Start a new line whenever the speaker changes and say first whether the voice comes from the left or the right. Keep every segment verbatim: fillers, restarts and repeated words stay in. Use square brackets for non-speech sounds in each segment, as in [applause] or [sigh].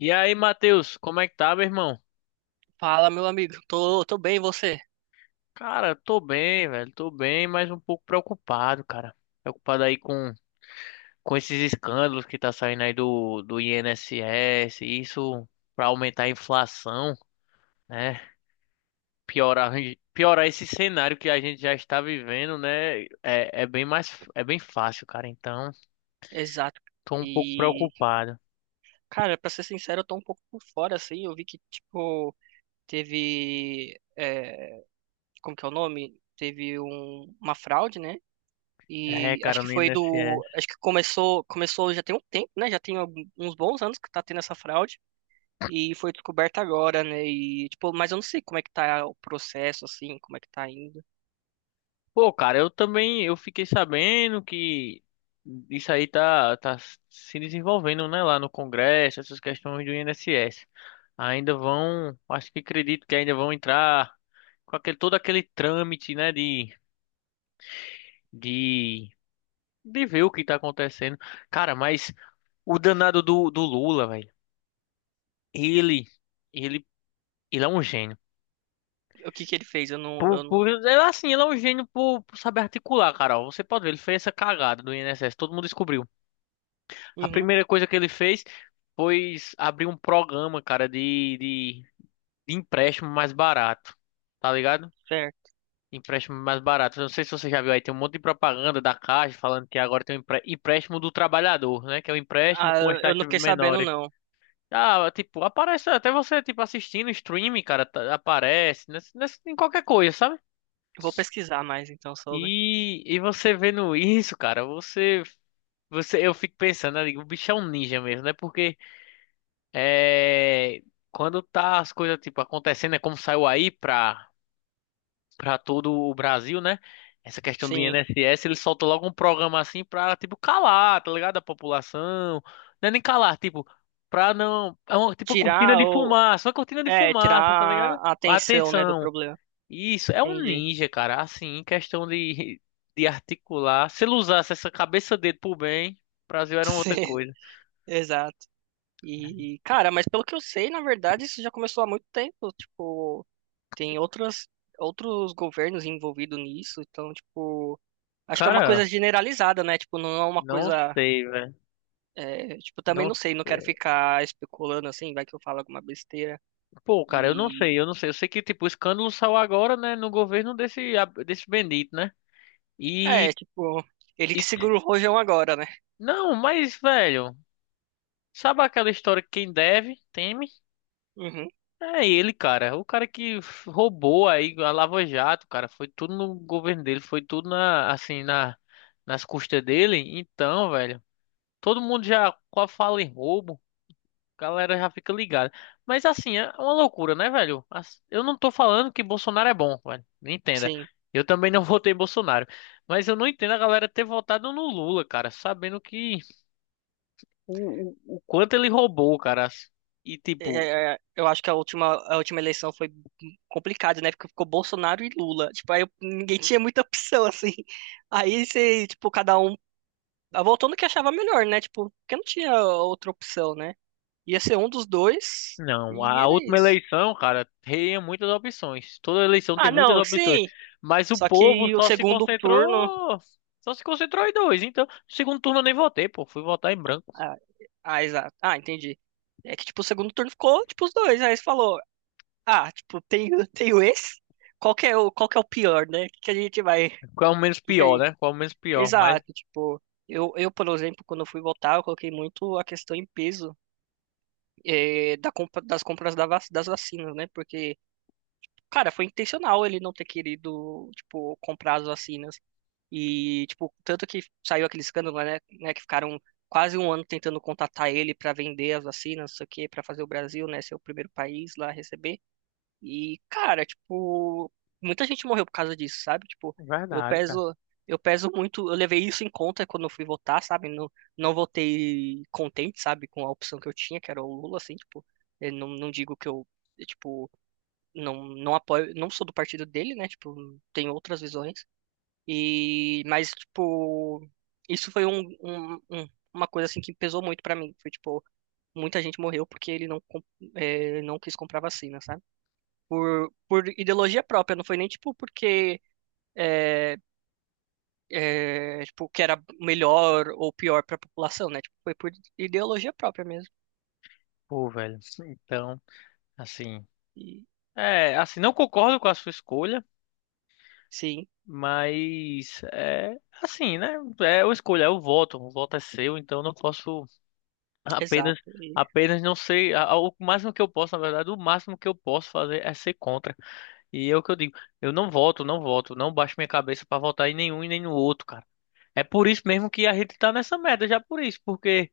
left: E aí, Matheus, como é que tá, meu irmão?
right: Fala, meu amigo. Tô, tô bem, e você?
left: Cara, tô bem, velho, tô bem, mas um pouco preocupado, cara. Preocupado aí com, com esses escândalos que tá saindo aí do, do I N S S, isso pra aumentar a inflação, né? Piorar, piorar esse cenário que a gente já está vivendo, né? É, é bem mais, é bem fácil, cara. Então,
right: Exato.
left: tô um pouco
right: E,
left: preocupado.
right: cara, pra ser sincero, eu tô um pouco por fora, assim. Eu vi que, tipo, teve. é, como que é o nome? Teve um- uma fraude, né?
left: É,
right: E acho
left: cara,
right: que
left: no
right: foi
left: I N S S.
right: do. Acho que começou, começou já tem um tempo, né? Já tem algum- uns bons anos que tá tendo essa fraude. E foi descoberta agora, né? E, tipo, mas eu não sei como é que tá o processo, assim, como é que tá indo.
left: Pô, cara, eu também eu fiquei sabendo que isso aí tá, tá se desenvolvendo, né, lá no Congresso, essas questões do I N S S. Ainda vão, acho que acredito que ainda vão entrar com aquele, todo aquele trâmite, né, de, de, de ver o que tá acontecendo. Cara, mas o danado do, do Lula, velho, ele, ele, ele é um gênio.
right: O que que ele fez? Eu não.
left: Por,
right: Eu
left: por,
right: não.
left: ele, é assim, ele é um gênio por, por saber articular, Carol. Você pode ver, ele fez essa cagada do I N S S, todo mundo descobriu. A
right: Uhum,
left: primeira coisa que ele fez foi abrir um programa, cara, de, de, de empréstimo mais barato, tá ligado?
right: certo.
left: Empréstimo mais barato. Não sei se você já viu aí, tem um monte de propaganda da Caixa falando que agora tem um empre- empréstimo do trabalhador, né? Que é um empréstimo
right: Ah,
left: com as
right: eu não
left: taxas
right: fiquei sabendo,
left: menores.
right: não.
left: Ah, tipo, aparece até você, tipo, assistindo streaming, cara, tá- aparece nessa- nessa- em qualquer coisa, sabe?
right: Eu Vou pesquisar mais então sobre.
left: E, e você vendo isso, cara, você, você, eu fico pensando, eu digo, o bicho é um ninja mesmo, né? Porque É, quando tá as coisas tipo acontecendo, é como saiu aí pra, pra todo o Brasil, né? Essa questão do
right: Sim.
left: I N S S, ele solta logo um programa assim pra tipo calar, tá ligado? A população. Não é nem calar, tipo, pra não. É uma, tipo uma cortina
right: Tirar
left: de
right: ou.
left: fumaça, uma cortina de
right: É, tirar
left: fumaça, tá ligado?
right: a atenção, né, do
left: Atenção.
right: problema.
left: Isso, é um
right: Entendi.
left: ninja, cara. Assim, em questão de, de, articular. Se ele usasse essa cabeça dele pro bem, o Brasil
right: [laughs]
left: era uma outra
right: Sim,
left: coisa.
right: exato. E, cara, mas pelo que eu sei, na verdade, isso já começou há muito tempo. Tipo, tem outras, outros governos envolvidos nisso. Então, tipo, acho que é uma
left: Cara,
right: coisa generalizada, né? Tipo, não é uma
left: não
right: coisa.
left: sei, velho.
right: É, tipo, também
left: Não
right: não sei, não quero
left: sei.
right: ficar especulando assim, vai que eu falo alguma besteira.
left: Pô, cara, eu não
right: E.
left: sei, eu não sei. Eu sei que, tipo, o escândalo saiu agora, né, no governo desse, desse bendito, né?
right: É,
left: E,
right: tipo, ele
left: e...
right: que segura o rojão agora, né?
left: Não, mas, velho, sabe aquela história que quem deve, teme?
right: Uhum,
left: É ele, cara. O cara que f- roubou aí a Lava Jato, cara. Foi tudo no governo dele, foi tudo na, assim, na, nas custas dele. Então, velho, todo mundo já qual fala em roubo. Galera já fica ligada. Mas assim, é uma loucura, né, velho? As- Eu não tô falando que Bolsonaro é bom, velho. Me entenda.
right: sim.
left: Eu também não [laughs] votei em Bolsonaro. Mas eu não entendo a galera ter votado no Lula, cara, sabendo que o, o, o quanto ele roubou, cara. E tipo,
right: É, é, eu acho que a última, a última eleição foi complicada, né? Porque ficou Bolsonaro e Lula. Tipo, aí eu- ninguém tinha muita opção, assim. Aí você, tipo, cada um ah, votou no que achava melhor, né? Tipo, porque não tinha outra opção, né? Ia ser um dos dois
left: não,
right: e
left: a
right: era
left: última
right: isso.
left: eleição, cara, tinha muitas opções. Toda eleição tem
right: Ah,
left: muitas
right: não,
left: opções.
right: sim.
left: Mas o
right: Só
left: povo
right: que o
left: só se
right: segundo turno.
left: concentrou. Só se concentrou em dois. Então, segundo turno eu nem votei, pô. Fui votar em branco.
right: Ah, ah, exato. Ah, entendi. É que, tipo, o segundo turno ficou, tipo, os dois. Aí você falou, ah, tipo, tenho, tenho [laughs] esse? Qual que é o, qual que é o pior, né? O que que a gente vai. O
left: Qual é o menos
right: que que a
left: pior,
right: gente
left: né? Qual é o menos pior? Mas.
right: Exato, tipo, eu, eu, por exemplo, quando eu fui votar, eu coloquei muito a questão em peso, eh, da compra, das compras da vac- das vacinas, né? Porque, cara, foi intencional ele não ter querido, tipo, comprar as vacinas. E, tipo, tanto que saiu aquele escândalo, né, né, que ficaram quase um ano tentando contatar ele para vender as vacinas, isso aqui, para fazer o Brasil, né, ser o primeiro país lá a receber. E, cara, tipo, muita gente morreu por causa disso, sabe? Tipo, eu
left: Verdade, cara.
right: peso, eu peso muito, eu levei isso em conta quando eu fui votar, sabe? Não, não votei contente, sabe, com a opção que eu tinha, que era o Lula, assim, tipo, eu não, não digo que eu, eu, tipo, não, não apoio, não sou do partido dele, né? Tipo, tenho outras visões. E, mas, tipo, isso foi um, um- um- uma coisa, assim, que pesou muito pra mim. Foi, tipo, muita gente morreu porque ele não, com- eh, não quis comprar vacina, sabe? por, por ideologia própria, não foi nem tipo porque é, é, tipo, que era melhor ou pior para a população, né? Tipo, foi por ideologia própria mesmo.
left: Pô, velho. Então, assim.
right: E,
left: É, assim, não concordo com a sua escolha,
right: sim,
left: mas é assim, né? É a escolha, é o voto. O voto é seu, então eu não posso apenas,
right: exato. E,
left: apenas não sei. a- a- O máximo que eu posso, na verdade, o máximo que eu posso fazer é ser contra. E é o que eu digo, eu não voto, não voto, não baixo minha cabeça pra votar em nenhum e nem no outro, cara. É por isso mesmo que a gente tá nessa merda, já por isso, porque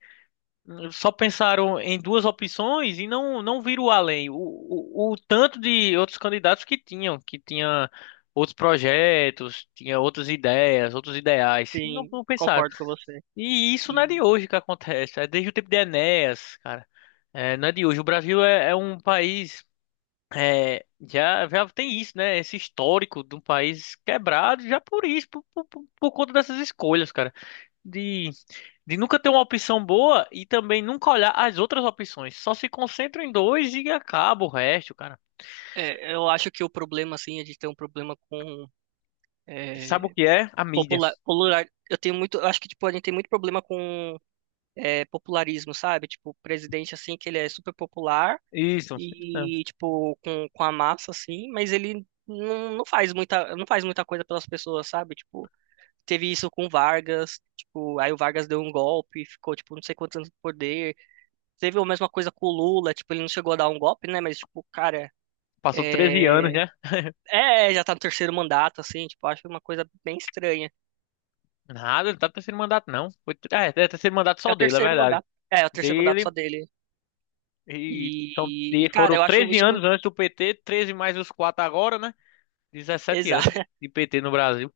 left: hum, só pensaram em duas opções e não não viram além. O, o, o tanto de outros candidatos que tinham, que tinha outros projetos, tinha outras ideias, outros ideais. Não,
right: sim,
left: não pensaram.
right: concordo com você.
left: E isso não é
right: E
left: de hoje que acontece, é desde o tempo de Enéas, cara. É, não é de hoje. O Brasil é, é um país é, já, já tem isso, né? Esse histórico de um país quebrado, já por isso, por, por, por- por conta dessas escolhas, cara. De, de nunca ter uma opção boa e também nunca olhar as outras opções. Só se concentra em dois e acaba o resto, cara.
right: é, eu acho que o problema, assim, é de ter um problema com
left: Sabe o
right: é,
left: que é? A mídia.
right: popular, popular. Eu tenho muito, eu acho que tipo a gente tem muito problema com é, popularismo, sabe? Tipo, o presidente assim que ele é super popular,
left: Isso. É,
right: e tipo com, com a massa assim, mas ele não, não faz muita não faz muita coisa pelas pessoas, sabe? Tipo, teve isso com o Vargas, tipo, aí o Vargas deu um golpe, ficou tipo não sei quantos anos no poder. Teve a mesma coisa com o Lula, tipo, ele não chegou a dar um golpe, né, mas tipo, cara,
left: Passou treze anos,
right: é,
left: né?
right: é, já tá no terceiro mandato assim, tipo, acho uma coisa bem estranha.
left: Nada, não tá no terceiro mandato, não. Foi, é, é terceiro mandato
right: É
left: só
right: o
left: dele, é
right: terceiro
left: verdade.
right: mandato. É, é o terceiro mandato só
left: Dele
right: dele.
left: e. São,
right: E, e,
left: e
right: cara,
left: foram
right: eu acho
left: treze
right: isso
left: anos
right: muito.
left: antes do P T, treze mais os quatro agora, né? dezessete anos
right: Exato.
left: de P T no Brasil.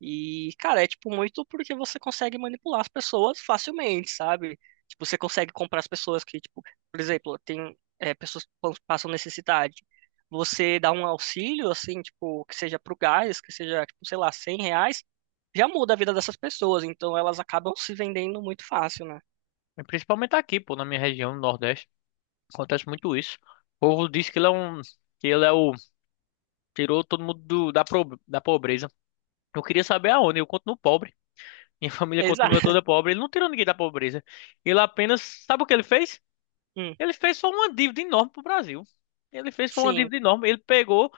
right: E, cara, é tipo muito porque você consegue manipular as pessoas facilmente, sabe? Tipo, você consegue comprar as pessoas que, tipo, por exemplo, tem é, pessoas que pas- passam necessidade. Você dá um auxílio, assim, tipo, que seja pro gás, que seja, tipo, sei lá, cem reais, já muda a vida dessas pessoas. Então elas acabam se vendendo muito fácil, né?
left: E principalmente aqui, pô, na minha região, no Nordeste. Acontece muito isso. O povo diz que ele é um. Que ele é o. Tirou todo mundo do- da, pro- da pobreza. Eu queria saber aonde. Eu continuo pobre. [laughs] Minha família
right: Exato.
left: continua
right: [laughs]
left: toda pobre. Ele não tirou ninguém da pobreza. Ele apenas. Sabe o que ele fez?
right: Hum,
left: Ele fez só uma dívida enorme pro Brasil. Ele fez foi uma
right: sim.
left: dívida enorme. Ele pegou,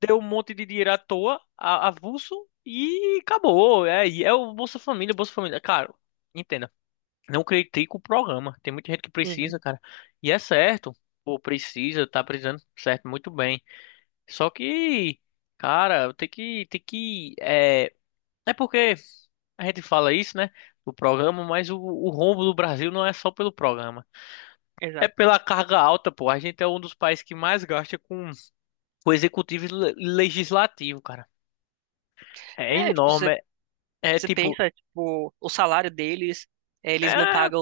left: deu um monte de dinheiro à toa, a- avulso, e acabou. É, e é o Bolsa Família, Bolsa Família. Cara, entenda. Não critico o programa. Tem muita gente que
right: Uhum,
left: precisa, cara. E é certo. Pô, precisa, tá precisando, certo, muito bem. Só que, cara, tem que, tem que, é, é porque a gente fala isso, né, do programa, mas o, o rombo do Brasil não é só pelo programa. É
right: exato.
left: pela carga alta, pô. A gente é um dos países que mais gasta com, com executivo e le- legislativo, cara. É
right: É, tipo,
left: enorme.
right: você
left: É, é
right: Você
left: tipo,
right: pensa, tipo, o salário deles, eh, eles não
left: é,
right: pagam,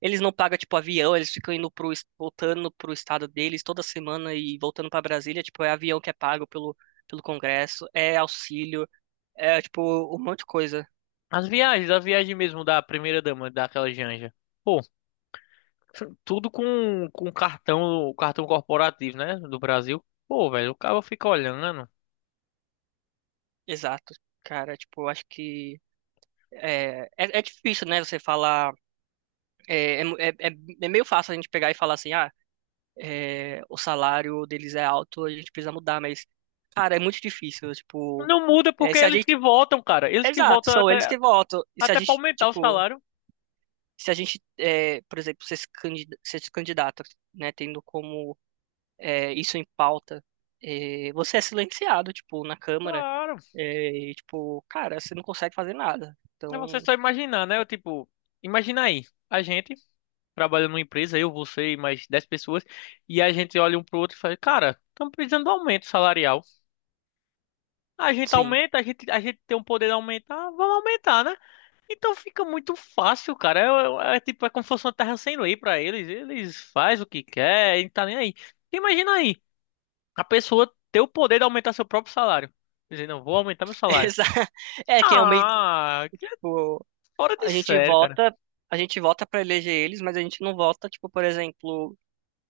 right: eles não pagam, tipo, avião, eles ficam indo pro, es- voltando pro estado deles toda semana e voltando pra Brasília, tipo, é avião que é pago pelo, pelo Congresso, é auxílio, é, tipo, um monte de coisa.
left: as viagens, a viagem mesmo da primeira dama, daquela Janja. Tudo com, com cartão, cartão corporativo, né? Do Brasil. Pô, velho, o cara fica olhando.
right: Exato. Cara, tipo, eu acho que é, é, é difícil, né, você falar, é, é, é, é é meio fácil a gente pegar e falar assim, ah, eh, o salário deles é alto, a gente precisa mudar, mas, cara, é muito difícil, tipo.
left: Não muda
right: É,
left: porque
right: se
left: é
right: a
left: eles
right: gente
left: que votam, cara. Eles que
right: Exato,
left: votam
right: são eles
left: até,
right: que votam. E se a
left: até pra
right: gente,
left: aumentar o
right: tipo,
left: salário.
right: se a gente, é, por exemplo, se esse candida- se esse candidato, né, tendo como é, isso em pauta, é, você é silenciado, tipo, na Câmara,
left: Claro.
right: é, e, tipo, cara, você não consegue fazer nada.
left: É você
right: Então,
left: só imaginar, né? Eu, tipo, imagina aí. A gente trabalha numa empresa, eu, você e mais dez pessoas. E a gente olha um pro outro e fala, cara, estamos precisando de aumento salarial. A gente
right: sim.
left: aumenta, a gente, a gente tem um poder de aumentar, vamos aumentar, né? Então fica muito fácil, cara. É, é- é tipo, é como se fosse uma terra sem lei pra eles. Eles fazem o que quer, e não tá nem aí. Imagina aí, a pessoa ter o poder de aumentar seu próprio salário. Dizer, não, vou aumentar meu
right: [laughs]
left: salário.
right: Exa- É que é o meio,
left: Ah, que é
right: tipo,
left: fora de
right: a gente
left: sério, cara.
right: vota, a gente vota para eleger eles, mas a gente não vota, tipo, por exemplo,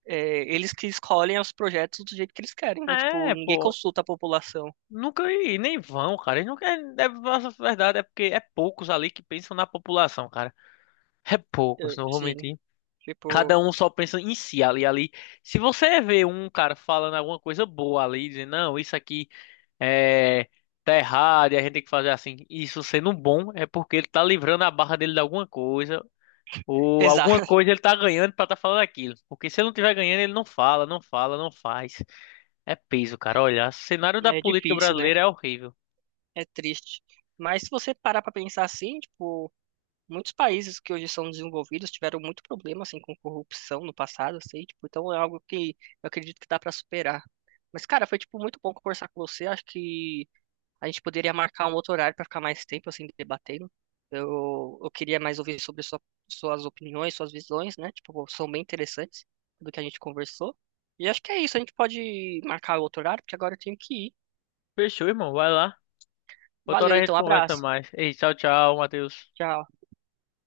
right: é, eles que escolhem os projetos do jeito que eles querem, né? Tipo,
left: É,
right: ninguém
left: pô.
right: consulta a população.
left: Nunca e nem vão, cara. Eles nunca, é, a verdade é porque é poucos ali que pensam na população, cara. É poucos,
right: É,
left: não vou
right: sim,
left: mentir. Cada
right: tipo.
left: um só pensa em si ali, ali. Se você vê um cara falando alguma coisa boa ali, dizendo, não, isso aqui. é, tá errado e a gente tem que fazer assim. Isso sendo bom é porque ele tá livrando a barra dele de alguma coisa, ou alguma
right: Exato. [laughs]
left: coisa ele tá ganhando pra tá falando aquilo. Porque se ele não tiver ganhando, ele não fala, não fala, não faz. É peso, cara. Olha, o cenário da
right: É
left: política
right: difícil, né?
left: brasileira é horrível.
right: É triste. Mas se você parar pra pensar assim, tipo, muitos países que hoje são desenvolvidos tiveram muito problema assim com corrupção no passado, assim, tipo, então é algo que eu acredito que dá pra superar. Mas cara, foi tipo muito bom conversar com você. Acho que a gente poderia marcar um outro horário pra ficar mais tempo assim debatendo. Eu, eu queria mais ouvir sobre sua- suas opiniões, suas visões, né? Tipo, são bem interessantes do que a gente conversou. E acho que é isso, a gente pode marcar outro horário, porque agora eu tenho que ir.
left: Fechou, irmão. Vai lá. Outra
right: Valeu,
left: hora a gente
right: então,
left: conversa
right: abraço.
left: mais. Ei, tchau, tchau, Matheus.
right: Tchau.